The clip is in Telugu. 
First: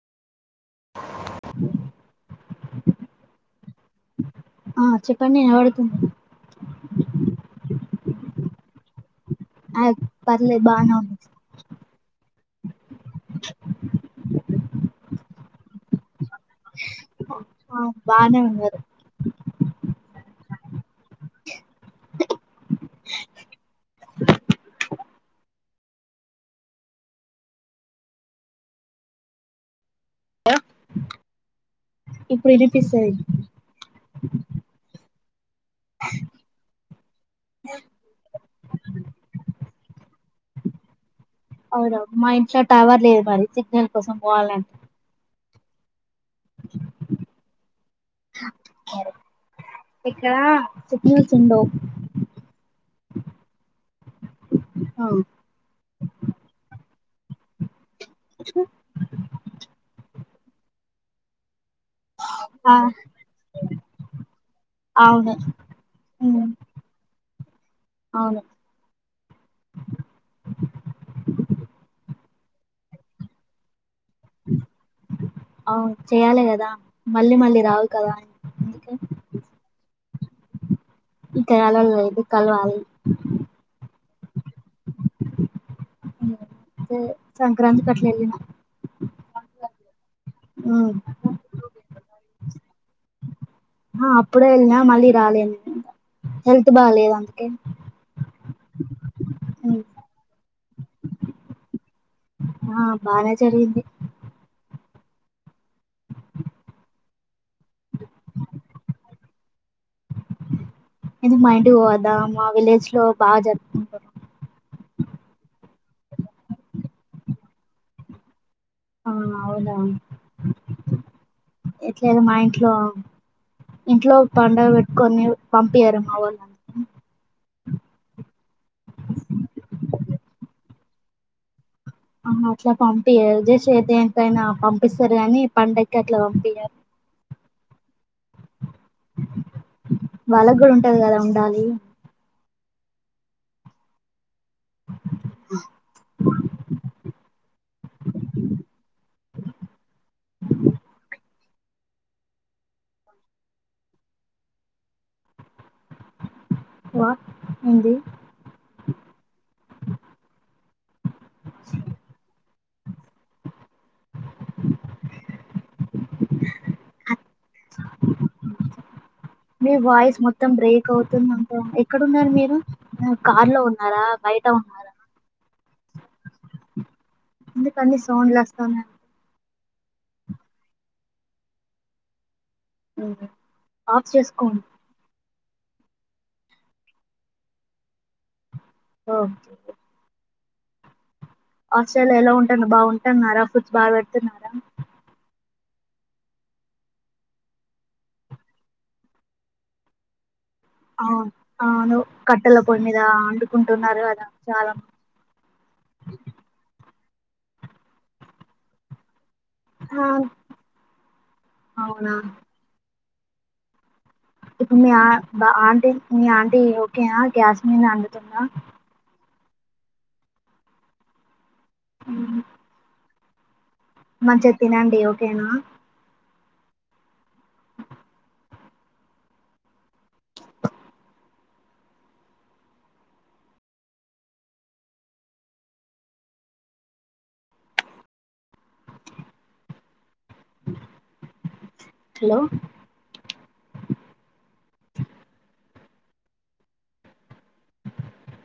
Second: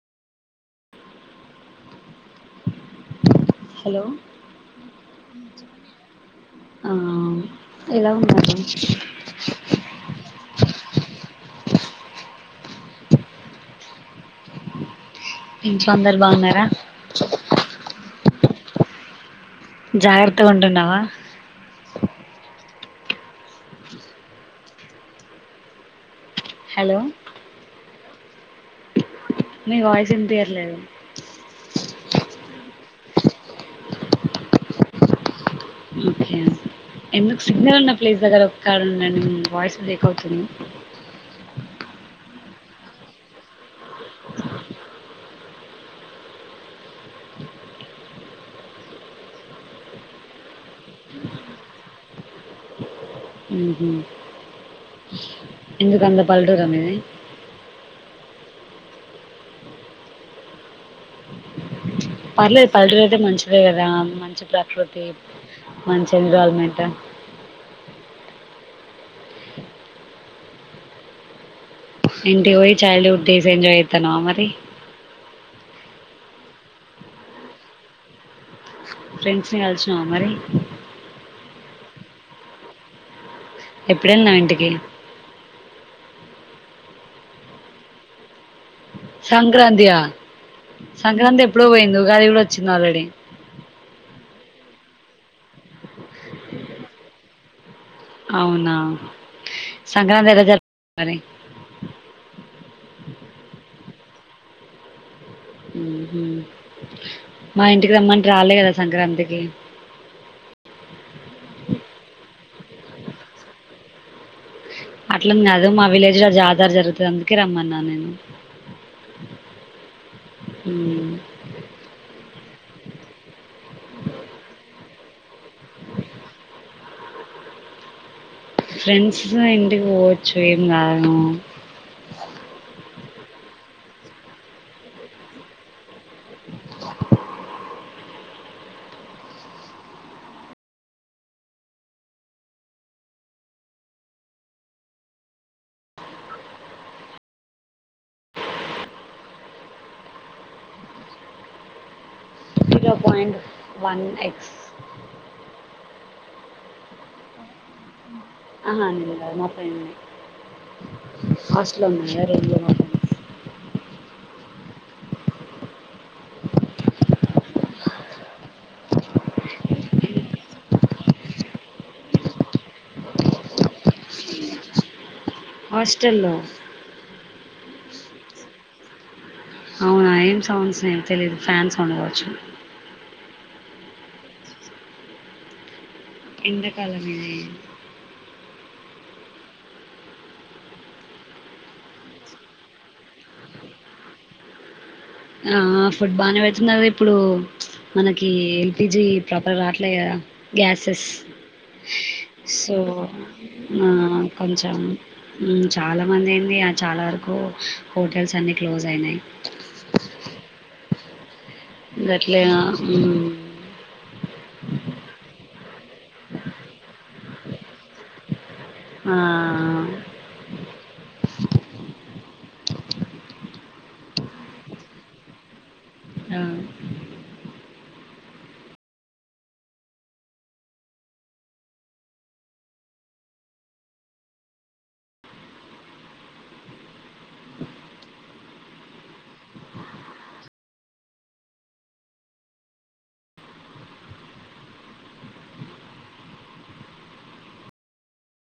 హలో ఆ చెప్పండి ఎలా పడుతుంది ఆ ఎలా ఉన్నా ఆ పర్లేదు బానే ఉంది [inaudible] ఇంట్లో అందరూ బానే ఉన్నారు జాగ్రత్తగా ఉంటున్నావా [inaudible] హలో మీ వా వినిపియ్యట్లేదు ఇప్పుడు ఇనిపిస్తయి ఎందుకు సిగ్నల్ ఉన్న ప్లేస్ దగ్గర ఒక కండి వాయిస్ బ్రేక్ అవుతుంది అవును మా ఇంట్లో టవర్ లేదు మరి సిగ్నల్ కోసం పోవాలంటే ఇక్కడ సిగనల్స్ ఉండవు ఉహ అవు ఎందుకంత పల్లెటూరి మీది స పర్లేదు ఆ, పల్ట అయితే మంచిదే కదా మంచి ప్రకృతి అవును మంచి ఉమ్, ఎన్జరాల్మెంట్ అవును ఇంటికి పోయి చాలు టీలు ఎంజాయ్ చెయ్ ఇ తను మరి అవును చెయ్యాలి కదా మళ్ళీ మళ్ళీ రావు కదా అని ఫ్రెండ్స్ ని కలిసా ఆ మరి ఇకా వెలల్ ఇది కలవాలి ఎప్పుడన్నా ఇంటికి సంక్రాంతి పట్టల నా సంక్రాంతి సంక్రాంతి ఎప్పుడో పోయింది ఉగాది కూడా వచ్చే వచ్చ నాలడ ఆ అప్పుడే వెళ్నా మళ్ళీ రాలే హెల్త్ బాలేదు అందుకే అవునా ఉమ్, సంక్రాంతి ఎలా జరుపుకున్నారు సరే ఆ బానే జరిగింది మా ఇంటికి రమ్మంట రాలే కదా సంక్రాంతికి ఎందుకు మా ఇంటికి పోవద్దా మా విలేజ్ లో బాగా జరుపుకుంటారు అట్ల కాదు మా విలేజ్ లో జాతర జరుగుతుంది అందుకే రమ్మన్నా నేను ఆ అవునా మ్ ఎట్లేదు మా ఇంట్లో ఇంట్లో పండగ పెట్ కొన్ని పంపియ్యరు మా వాళ్ళ ఫ్రెండ్స్ ఇంటికి పోవచ్చు ఏం కాదు ఆా అట్లా పం త్యాంకయినా పంపిస్తారు కాని పండగకి అట్లా పంపిించారు వాళ్ళకు కూడా ఉంటది కదా ఉండాలి అ అ అ పాయిట్ వన్ ఎస్ ఓ ఆహాం మా ఫైంది ఫస్లో ఉన్నాేర మీ వాయిస్ మొత్తం బ్రేక్ అవుతుంది అంటే ఎక్కడన్నారు మీరు కార్ లో ఉన్నారా బయట ఉన్నారా హోస్టల్ లో ఇందుకన్న సడ్ లాస్స్తామ అవునా ఏం సౌండ్స్ తెలీదు ఫ్యాన్ సౌండ్ కావచ్చు ఆఫ్ చేసుకోండి ఎంత కాాలమ ఓ ఆస్ట్రేలియా ఎలా ఉంటుంది బాగుంటున్నారా ఫుట్ బాల్ పెడుతున్నారా ఆ ఫుడ్ బాగా పెడుతుందిద ఇప్పుడు మనకి ఎల్పిజీ ప్రాపర్ రావట్లేదు కదా గ్యాసెస్ అవును అవును కట్టెల సో పొయ్యి మీద అండుకుంటున్నారు కదా చాలా కొంచెం మంది. చాలా మంది అయింది చాలా వరకు ఇకు హోటల్స్ అన్నిీ క్లోజ్ అయినాయి ఆ అవునా ట్లే ఈ ఇప్పుడు మీ ఆ ఆంటీ మీ ఆంటీ ఓకేనా క్యాస్మిన్ అండుతుందా ఆ అ మంచి తినండి ఓకేనా ఆ! హలో